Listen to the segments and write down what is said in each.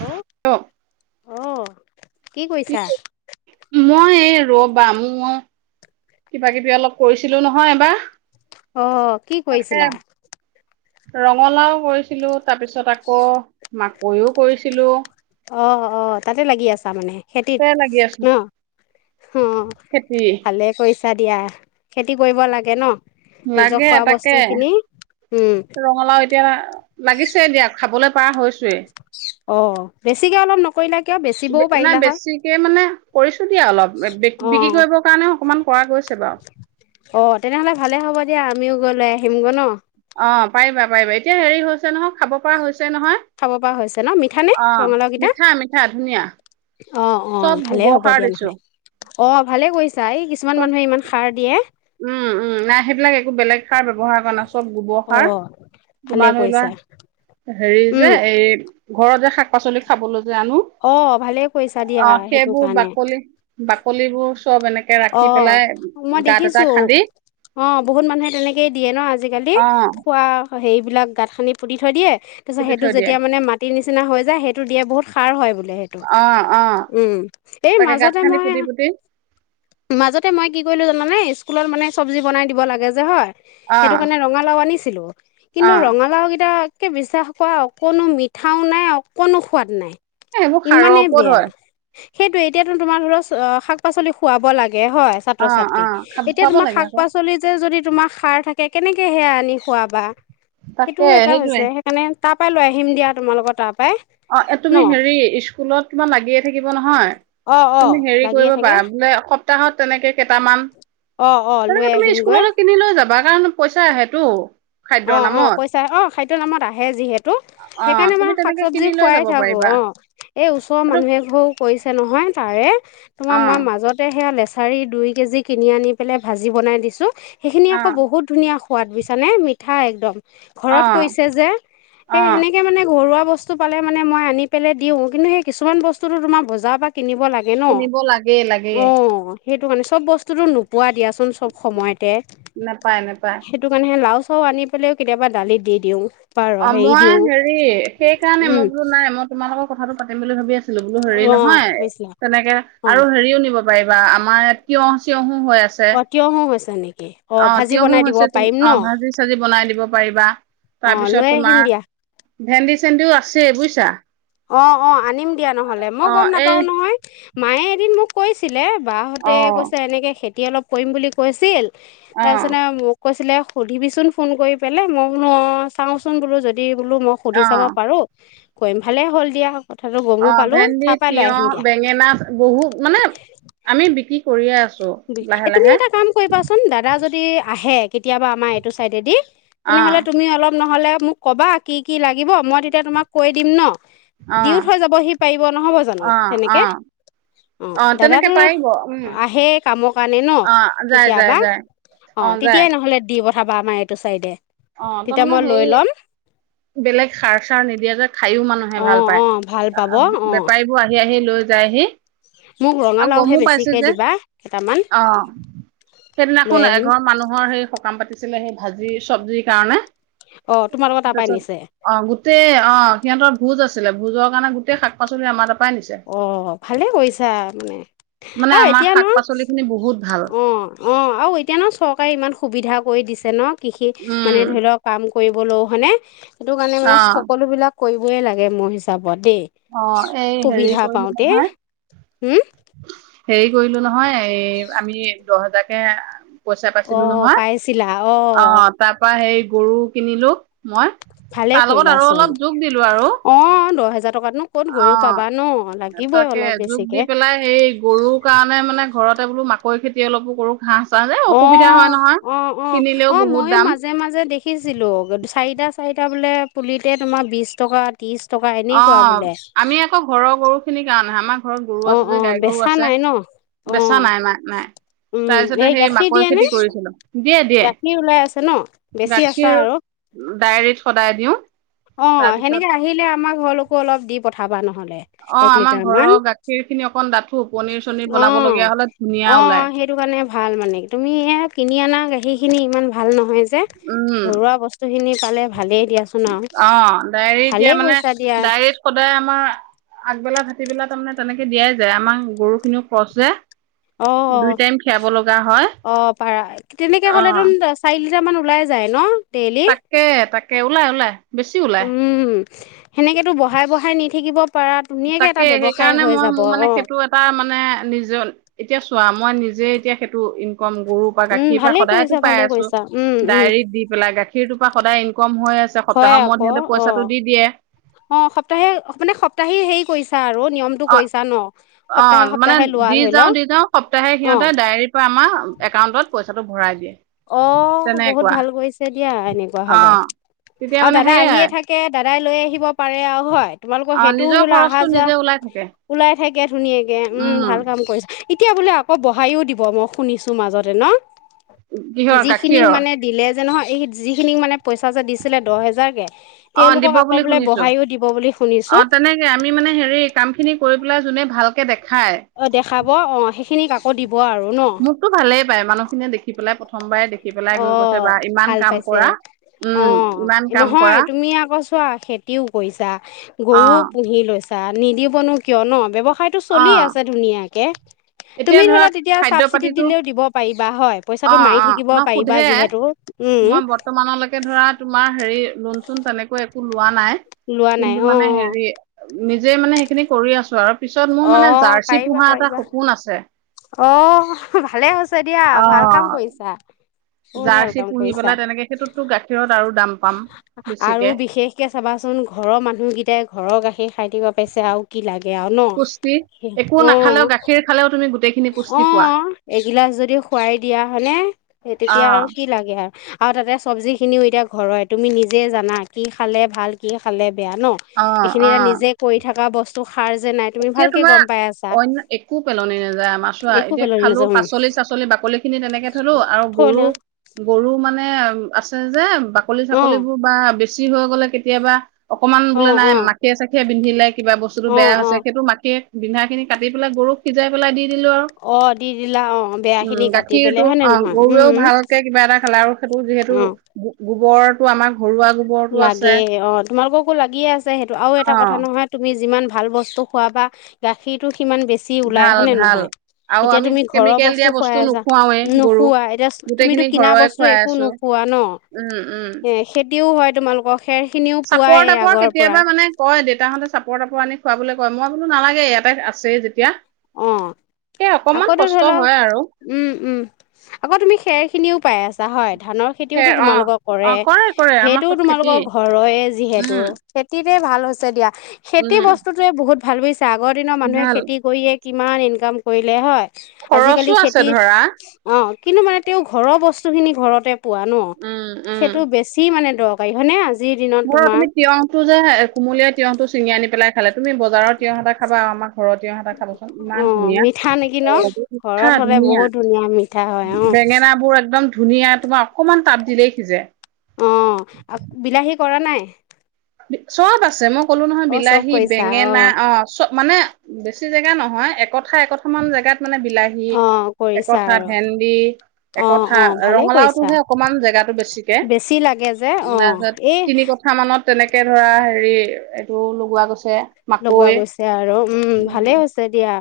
Hello! কি অ'। কি কৰিছা? মই এই ৰবা মোৰ, কিবা কিবি অলপ কৰিছিলোঁ নহয় এইবা। অ', কি কৰিছিলা? ৰঙালাও কৰিছিলোঁ, তাৰপিছত আকৌ মাকৈও কৰিছিলোঁ। অ', অ', তাতে লাগি আছা মানে। খেতিত, তে লাগি আছো ন? অ', খেতি ভালে কৰিছ বা দিয়া, খেতি কৰিব লাগে ন। নিজৰ লাগে খোৱা তাকে। বস্তু খিনি উম, ৰঙালাও এতিয়া লাগিছে দিয়া। খাবলৈ পাৰা হৈছু [unintelligible] অ', বেছিকে অলপ নক বে, নাই বেছিকে মানে কৰিছ দিয়া অলপ। বি-বিক্ৰী অ', কৰিবৰ কাৰণে অকমান কৰা গৈছে বাৰু। অ', তেনেহ'লে ভালে হ'ব দিয়া আমিও গৈ লৈ আহিমগৈ ন। অ পাৰিবা পাৰিবা এতিয়া হেৰি হৈছে নহয় খাব পৰা হৈছে নহয় খাব পৰা হৈছে ন মিঠা নে অ ৰঙালাওকেইটা? মিঠা মিঠা ধুনীয়া অ, অ, চব ভালে গোবৰ হব সাৰ দিয়া দিছো নহলে। অ, ভালে কৰিছে। চাই কিছুমান চব মানুহে ইমান সাৰ দিয়ে। উম উম নাই সেইবিলাক এক বেলেগ সাৰ ব্যৱহাৰ কৰা নাই চব গোবৰ সাৰ। অ', ভালে তোমাৰ ধৰি লোৱা কৰিছা হেৰি উম। যে এই ঘৰত যে শাক পাচলি খাবলৈ যে আনো অ ভালেই কৰিছা দিয়া অ সেইটো সেইবোৰ কাৰণে বাকলি বাকলিবোৰ চব এনেকে অ ৰাখি পেলাই মই গাত দেখিছো অ বহুত মানুহে তেনেকেই দিয়ে ন আজিকালি অ খোৱা সেইবিলাক গাঁতখিনি পুতি থৈ দিয়ে তাৰপিত পুতি সেইটো থৈ দিয়ে যেতিয়া মানে মাটি নিচিনা নিচিনা হৈ যায় সেইটো দিয়ে বহুত সাৰ হয় সেইটো। অ অ উম। এই তাকে গাঁত মাজতে খান্দি মই পুতি পুতি মাজতে মই কি কৰিলোঁ জানানে স্কুলত মানে চব্জি বনাই দিব লাগে যে হয় অ সেইটো কাৰণে ৰঙালাও আনিছে [inaudible] অ কিন্তু এ ৰঙালাও গিটা তাকে বিশ্বাস কৰা অকণো মিঠাও নাই অকণো সোৱাদ নাই এই বোৰ সাৰৰ ওপৰত হয়। সেইটো এতিয়াতো তোমাৰ ধৰ অ শাক পাচলি খুৱাব লাগে হয় ছাত্ৰ অ অ ছাত্ৰীক খাব এতিয়া খুৱাব তোমাৰ লাগে শাক আকৌ পাচলিত যে যদি তোমাৰ সাৰ থাকে কেনেকে সেয়া আনি খোৱাবা। তাকে সেইটোও এটা সেইটোৱে হৈছে সেইকাৰণে তাত পাই লৈ আহম দিয়া তোমালোকৰ তাত অ এ তুমি হেৰি স্কুলত তোমাৰ লাগিয়ে থাকিব একো নহয় অ অ তুমি হেৰি লাগিয়ে কৰিব থাকে পাৰা বোলে সপ্তাহত তেনেকে কেইটামান অ অ লৈ তেনেকে তুমি আহিমগৈ স্কুললৈ কিনি লৈ যাবা। ক পইচা আহ টো অ অ পইচা অ খাদ্যৰ নামত আহে যিহেতু অ সেইকাৰণে আ তুমি মম শাক তেনেকে চবজি কিনি লৈ খোৱাই যাব থাকো পাৰিবা অ এই ওচৰৰ এইটো মানুহে ঘৰও কৰিছে নহয় [unintelligible] তোমাৰ অ মই মাজতে সেয়া লেচ ঠাৰি দুই কেজি কিনি আনি পেলাই ভাজি বনাই দিছোঁ। সেইখিনি অ আকৌ বহুত ধুনীয়া সোৱাদ বিচনে মি থা একদম অ ঘৰত কৈছে যে অ সেই সেনেকে মানে ঘৰুৱা বস্তু পালে মানে মই আনি পেলে দিওঁ, কিন্তু সেই কিছুমান বস্তুটো তোমাৰ বজাৰৰ পৰা কিনিব লাগে ন, কিনিব লাগেই লাগেই অ সেইটো কাৰণে চব বস্তুটো নোপোৱা দিয়া [unintelligible] চব সময়তে নেপায় নেপায় সেইটো কাৰণেহে লাউজ অ আনি পেলেও কেতিয়াবা দালিত দি দিওঁ। বা অ হেৰি মই দিওঁ হেৰি সেই কাৰণে উম মই বোলো নাই, মই তোমাৰ লগত কথাটো পাতিম বুলি ভাবি আছি বোলো হেৰি অ নহয় হৈছিলে তেনেকে অ আৰু হেৰিও নিব পাৰিবা আম [unintelligible] অ কিয় হ হৈছ [inaudible] অ তিয়হো হৈছে তুম অ ভাজি সবজি বনাই দিব পাৰিবা, অ লৈ তাৰপিছত আহিম তোমাৰ দিয়া ভেন্দি চেন্দিও আছে বুইচ [inaudible] অ অ আনিম দিয়া নহ'লে, মই গম এই নাপাওঁ নহয়। মায়ে এদিন মোক কৈছিলে বা হঁতে অ কৈছে এনেকে খেত কি অলপ পৰিম বুলি কৈছিল অ তাৰ চানা মোক কৈছিলে সুধিবিচোন ফোন কৰি পেলাই মই বোলো অ চাওঁচোন বোলো যদি বোলো মই অ সুধি চাব পাৰো [unintelligible] ভালে হ'ল দিয়া স অ ভেন্দি, তিয়হ, বেঙেনা বহুত মানে আমি বিক্ৰী কৰিয়ে আছ [unintelligible] এ তুমি এটা কাম কৰিবা চোন, দাদা য তি আহে কেতিয়াবা আমাৰ এইটো ছাইডেদি। অ তেনেহ'লে তুমি অলপ নহ'লে মোক কবা কি কি লাগিব, মই তেতিয়া তোমাক কৈয়ে দিম ন। অ দিয়ো থৈ যাবহি পাৰিব নহ'ব জানো অ অ তেনেকে, অ তেনেকে দাদাটো পাৰিব উম আহে কামৰ কাৰণে ন? অ যায় যায় কেতিয়াবা, যায় অ', তেতিয়াই নহলে দিব প ধাবা আমাৰ এইটো চাইডে অ তেতিয়া তাৰমানে মই লৈ সেই ল'ম বেলেগ সাৰ চাৰ নিদিয়া যে খায়ো মানুহে অঁ ভাল পাই। অঁ ভাল পাব অঁ বেপাৰীবোৰে আহি লৈ যাইহি। মোক আৰু ৰঙালাওহে গমো পাইছো বেছিকৈ যে দিবা কেইটামান অ লৈ সেইদিনাখন আহিম এঘৰ মানুহৰ সেই সকাম পাতি সেই ভাঁজি চবজি কাৰণে অঁ তোমালোকৰ তাৰপৰাই তাৰপাছত নিছে অ গোটেই অ সিহঁতৰ ভোজ আছে ভোজৰ কাৰণে গোটেই শাক-পাচলি আমাৰ তা অ', ভালে কৰিছা মানে মানে আৰু আমাৰ এতিয়া ন, শাক পাচলি খিনি বহুত ভাল অ', অ', আৰু এতিয়া ন, চৰকাৰে ইমান সুবিধা কৰি দিছে। [unintelligible] কৃষি মানে উম ধৰি লওক কাম কৰিবলৈও, হয়নে? সেইটো কাৰণে মানে অ সকলোবিলাক কৰিবয়েই লাগে মোৰ হিচাপত অ এই [unintelligible] হেৰি সুবিধা কৰিলো পাওঁতেই নহয় হম্ হেৰি কইলো নহয় আমি দহ হাজাৰকে - - পইচা অ পাইছিলো নহয়, পাইছিলা অ তাৰপা সেই গৰু কিনিলো। মই, ভালে তাৰ লগত আৰু কৰিলাচোন অলপ যোগ দিলো আৰু - - অ [unintelligible] [inaudible] অ' পাবা ন লাগিবই তাকে অলপ যোগ দি বেছিকে পেলাই হেৰি গৰু কাৰণে মানে ঘৰতে বোলো - - পই খেতি অলপো কৰো ঘাঁহ চাহ যে অসুবিধা হয় অ', নহয় অ', অ', কিনিলেও অ', বহুত ময়ো দাম মাজে মাজে দেখিছিলো চাৰিটা চাৰিটা বোলে পুলিতে তোমাৰ বিচ্ টকা ত্ৰিশ টকা এনেকুৱা বোলে আমি আকৌ ঘৰৰ গৰু খিনিকে [unintelligible] ঘৰত গৰু অ আছে অ যে গাই গৰু বেচা আছে নাই ন অ বেচা নাই নাই নাই উম তাৰ পিছতে এই সেই গাখীৰ মাকৈ দিয়ে নে খেতি কৰিছিলো দিয়ে দিয়ে। গাখীৰ ওলাই আছে ন বেছি আছা গাখীৰ আৰু ডেইৰীত সদায় দিওঁ। অ', তাৰপিছত সেনেকে আহিলে আমাৰ ঘৰলো মোকো অলপ দি পঠাবা ন। নহ'লে, অ', এক আমাৰ ঘৰৰ লিটাৰমান। গাখীৰ খিনি অকন ডাঠো পনিৰ চনিৰ বনাব অ'। অ', লগীয়া হ'লে ধুনীয়া ওলাই অ', সেইটো কাৰণে ভাল মানে। তুমি এই কিনি আনা গাখ সেইখিনি ইমান ভাল নহয়, [unintelligible] [unintelligible] উম, ঘৰুৱা বস্তু খিনি পালে ভালেই দিয়াচোন আৰু। অ', ডায়েৰী এতিয়া ভালেই মানে কৈছা দিয়া ডায়েৰীত সদায় আমাৰ আগবেলা থা ভাটিবেলা তাৰমানে তেনেকে দিয়াই যায়, আমাৰ গৰুখিনিও ক্ৰচ যে। অ', দুই অ'। টাইম খীৰাব লগা হয় অ' পাৰা। তেনেকেহ'লে অ', তোন চাৰি [unintelligible] মান ওলাই যায় ন? ডেইলি তাকে, তাক কেওলা ওলাই। বেছি ওলাই। উম, সেনেকেতো ব বঢ়াই বঢ়াই নি থাকিব পাৰা ধুনীয়াকে এটা তাকে, ব্যৱসায় সেইকাৰণে হৈ মই যাব মোৰ মানে অ সেইটো এটা মানে নিজৰ- এতিয়া চোৱা মই নিজে এতিয়া সেইটো [unintelligible] কম গৰুৰ পৰা উম গাখীৰ পৰা ভালে সদায়টো কৰিছা পাই ভালে আছোঁ, কৰিছা উম উম ডায়ৰিত দি পেলাই গাখীৰটোৰ পৰা সদায় ইনক'ম মহৈ আছে, হয় সপ্তাহৰ মূৰত আকৌ সিহঁতে অ পইচাটো দি দিয়ে। অ' সপ্তাহে, মানে সপ্তাহী হেৰি কৰিছ অ', অ', মানে, সপ্তাহে লোৱা দি ধৰি যাওঁ, লও দি যাওঁ সপ্তাহে অ সিহঁতে ডায়েৰীৰ পৰা আমাৰ একাউণ্টত পইচাটো ভৰাই দিয়ে। অ', বহুত তেনেকুৱা ভাল কৰিছে দিয়া, এনেকুৱা অ হ'লে। তেতিয়া আৰু মানে দাদা সেইয়াই আহিয়ে থাকে। দাদাই লৈ আহিব পাৰে আৰু হয়। তোমালোকৰ অ সেইটোও নিজৰ ধৰি লোৱা খৰচটো অহা-যোৱা। নিজে ওলাই থাকে ওলাই থাকে ধুনীয়াকে। উম, ভাল কাম কৰিছা। এতিয়া বোলে আকৌ বঢ়াইও দিব। মই শুনিছো মাজতে। ন? কিহৰ যিখিনিক গাখীৰৰ মানে দিলে? [unintelligible] যে নহয়, এই যিখিনি মানে পইচা যে দিছিলে দহ হেজাৰকে, অ দিব তেওঁলোকক আকৌ বুলি বোলে শুনিছো। বহাইও দিব বুলি অ শুনিছোঁ। বোলে জোনে ভালকে দেক অ', দেখাব অ'। খিনিক আকৌ দিব। হ'ব আৰু ন? [unintelligible] মানুহখিনিয় দেখিপেলাই প্ৰথমবাৰে দেখি পেলাই অ গৈ কৈছে বা ইমান ভাল কাম পাইছে কৰা অ উম ইমান কাম নহয় কৰা তুমি আকৌ চোৱা খেতিও কৰিছা অ গৰুও পুহি লৈছা নিদিবনো কিয় ন ব্যৱস্থ [unintelligible] খায়টো অ চলি আছে ধুনীয়াকে এতিয়া তুমি ধৰা ধৰিলোৱা তেতিয়া খাদ্য চাবচিটি পাতিটো দিলেও দিব পাৰিবা হয় অ পইচাটো মাৰি অ থাকিব ন পাৰিবা সোধে যিহেতু উম মই বৰ্তমানলৈকে ধৰা তোমাৰ হেৰি লোণ চোন তেনেকৈ একো লোৱা নাই লোৱা নাই কিন্তু অ মানে অ হেৰি নিজে মানে সেইখিনি কৰি আছো আৰু পিছত মোৰ অ অ মানে জাৰ্চি পাৰিবা পোহা এটা পাৰিবা সপো [inaudible] অ ভালে হৈছে দিয়া ভাল অ কাম কৰিছা বহুত ভাল জাৰ্চি কাম পুহি কৰিছা। পেলাই তেনেকে সেইটোততো গাখীৰত আৰু দাম পাম বেছিকে আৰু বিশেষকে চাবাচোন ঘৰৰ মানুহকিটাই ঘৰৰ গাখী সেই খাই থিব পাইছে আও কি লাগ [unintelligible] গেযাঁও ন [inaudible] একো অ নাখালেও গাখীৰ খালেও [unintelligible] অ পোৱা। এগিলাচ যদি খোৱাই দিয়া হলে তেতিয়া আৰু অ', কি লাগে আৰু আৰু তাতে চব্জিখিনিও এতিয়া ঘৰয়ে হয় তুমি নিজে জানা কি খালে ভাল কি খালে বেয়া ন অ', এইখিনিয়ে অ'। নিজে কৰি থাকা বস্তু [unintelligible] যে নাই তুমি এতিয়া ভালকে তোমাৰ গম পাই আছা অন্য একো পেলনি নে [unintelligible] মাছো একো এতিয়া পেলনি খালো নাযায় উম পাচলি চাচলি বাকলি খিনি তেনেকে থলো আৰু থল গৰু গৰু মানে আছ চজাম বাকলি অ চাকলী বোৰ বা [unintelligible] [unintelligible] ছি হৈ গলে কেতিয়াবা অকমান অ বোলে নাই অ মাখিয়ে চাখিয়ে পিন্ধিলে কিবা বস্তুতো অ বেয়া অ হৈছে মাটিয়ে বিন্ধা খিনি কাটি পেলাই গৰুক সিজাই পেলাই দি দিলোঁ আও অ দি দিলা অ বেয়া উ খিনি কাটি গাখীৰটো পেলাই হয় নে অ নহয় গৰুৱেও উম ভালকে কিবা এটা খালে আৰু সেইটো যিহেতু অ [inaudible] গোবৰটো আমাক লাগে অ তোমালোককো লাগিয়ে আছে সেইটো আৰু এটা কথা অ' নহয় তুমি যিমান ভাল বস্তু খোৱা পা গাখীৰটো সিমান বেছি ওলাই ভাল হয়নেে ভাল। নহয় আৰু এতিয়া আমি তুমি ঘৰৰ কেমিকেল বস্তু দিয়া খুৱাই আছা নোখুৱাওৱে গৰুক। নোখোৱা এতিয়া তুমিতটো গোটেইখিনি কিনা ঘৰৰে বস্তু খুৱাই একো আছো নোখোৱা ন উম, উম। এ খেতিও হয় তোমালোকক চাপৰ তাপৰ কেতিয়াবা মানে কয়, দেউতাহঁতে চাপৰ তাপৰ আনে। খোৱাবলৈ কয়, মই বোলো নালাগে এটাই আছেই যেতিয়া। অ'। সেই অকমান আকৌটো কষ্ট ধৰি লওক, হয় আৰু উম, উম, আকৌ তুমি খেৰখিনিও পাই আছা। [unintelligible] ধানৰ সে খেতিওতো অ' তোমালোকৰ কৰে। অ' কৰে আমাৰ সেইটোও চব তোমালোকৰ খেতিয়ে ঘৰৰে যিহেতু উম, খেতিত [unintelligible] ভাল হৈছে দিয়া। খেতি উম বস্তুটোয়ে বহুত ভাল [unintelligible] আগৰ দিনৰ মানুহে ভাল খেতি কৰিয়েই কিমান ইনকাম কৰিলে হয়। আজিকালি খৰচো আছে খেতিৰ, ধৰা অ' কিন্তু মানে তেওঁ ঘৰৰ বস্তুখিনি ঘৰতে পোৱা ন? উম, সেইটো বেছি মানে [unintelligible] হয়নে আজিৰ দিনত মই তোমাৰ আপুনি তিয়হটো যে কুমলীয়া তিয়হটো ছিঙি আনি পেলাই খালে, তুমি বজাৰ [unintelligible] খাবা আমাক ঘৰৰ তিঁয়হ এটা খাবচোন। অ ইমান ধুনীয়া! মিঠা নেকি ন [inaudible] উঠা ঘৰত হলে ধুনীয়া! বহুত মিঠা হয় অ বেঙেনাবোৰ একদম ধুনীয়া, তোমাৰ অকণমান তাপ দিলেই সিজে। অ'। বিলাহী কৰা নাই? [unintelligible] চব আছে, মোক কলো নহয় অ চব বিলাহী, কৰিছা বেঙেনা অ' চব মানে বেছি জেগা নহয়, একঠা একঠা মান জেগাত মানে বিলাহী, অ কৰিছা একঠা আৰু ভেন্দি, অ', একঠা অ', ভালে কৰিছা ৰঙালাওতোহে অকমান জেগাতটো বেছিকে। বেছি লাগে যে অ', তাৰপিছত এই তিনি কঠা মানত তেনেকৈ ধৰা হেৰি এইটো লগোৱা গৈছে। লগোৱা মাকৈ গৈছে আৰু উম ভালে হৈছে দিয়া।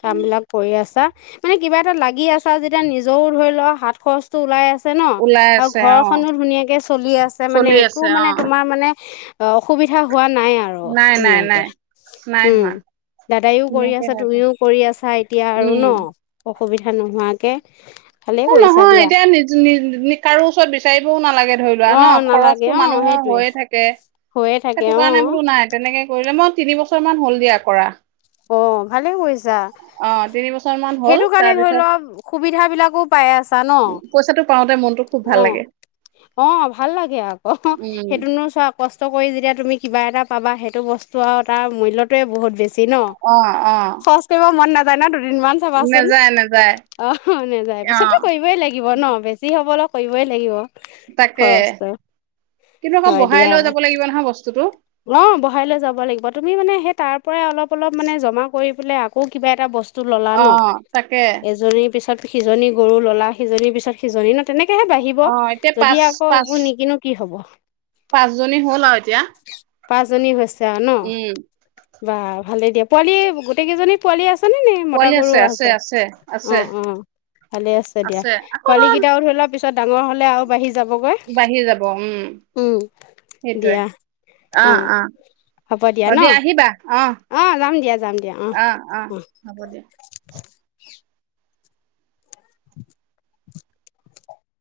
কাম বিলাক কৰি আছা, মানে কিবা এটা লাগি আছা যেতিয়া নিজৰও ধৰি লোৱা হাত খৰচটো ওলাই [inaudible] আছে ন? ওলাই আৰু আছে অ ঘৰখনো ধুনীয়াকে চলি আছে মানে চলি আছে একো অ মানে তোমাৰ মানে অ', অসুবিধা হোৱা নাই আৰু নাই নাই ধুনীয়াকে। নাই নাই উম হোৱা দাদায়ও কৰি ধুনীয়াকে আছা, হৈছে তুমিও কৰি আছা এতিয়া আৰু ন? উম অসুবিধা নোহোৱাকে ভালে অ কৰিছা নহয় দিয়া এতিয়া নিজ নি কাৰো ওচৰত বিচাৰিবও নালাগে। ধৰি লোৱা ন অ', নালাগে খৰচটো অ', মানুহৰ সেইটোৱে হৈয়ে থাকে। হৈয়ে থাকে সেইটো কাৰণে অ', বোলো নাই তেনেকে কৰিলে মই তিনি বছৰ মান হল দিয়া কৰা। অ ভালে কৰিছা অ তিনি বছৰ মান হ'ল সেইটো কাৰণে ধৰি তাৰপিছত ল সুবিধা বিলাকো পাই আছা ন পইচাটো পাওঁতে মনটো খুব ভাল অ লাগে অ ভাল লাগে আকৌ উম সেইটোনো চোৱা কষ্ট কই যেতিয়া তুমি কিবা এটা পাবা সেইটো বস্তু আৰু তাৰ মূল্যটোৱেই বহুত বেছি ন। অ অ য ন দুদিনমান চাবাচোন নেযায় নেযায় অ হ নেযায় অ পিছতো কৰিবই লাগিব ন বেছি হবল কৰিবই লাগিব। তাকে খৰচটো কিন্তু মই হয় বহাই দিয়া লৈ যাব লাগিব নহয় বস্তুটো। অ বহাই লৈ যাব লাগিব তুমি মানে সেই তাৰ পৰাই অলপ অলপ মানে জমা কৰি বোলে আকৌ কিবা এটা বস্ অ তাকে পিছত সিজনী গৰু ললা সিজনীৰ পিছত সিজনী ন তেনেকে তেহে বাঢ়িব অ এতিয়া পাঁচ যদি আকৌ পাঁচ একো নিকিনো কি হব পাঁচজনী হ'ল আৰু এতিয়া পাঁচজনী হৈছ তে আন উম বাহ ভালে দিয়া পোৱালি গোটেই কেইজনী পোৱালি আছ উ নে মতা গৰু আছে অ অ ভালে আছে দিয়া আকৌ ধৰা পোৱালি কেইটাও ধৰিলা পিছত ডাঙৰ হলে আৰু বাঢ়ি যাবগৈ বাঢ়ি যাব উম উম সেইটোয়ে দিয়া অ অ হ'ব অ ন দিয়া আহিবা অ যাম দিয়া যাম দিয়া অ অ হব দিয়া। [inaudible]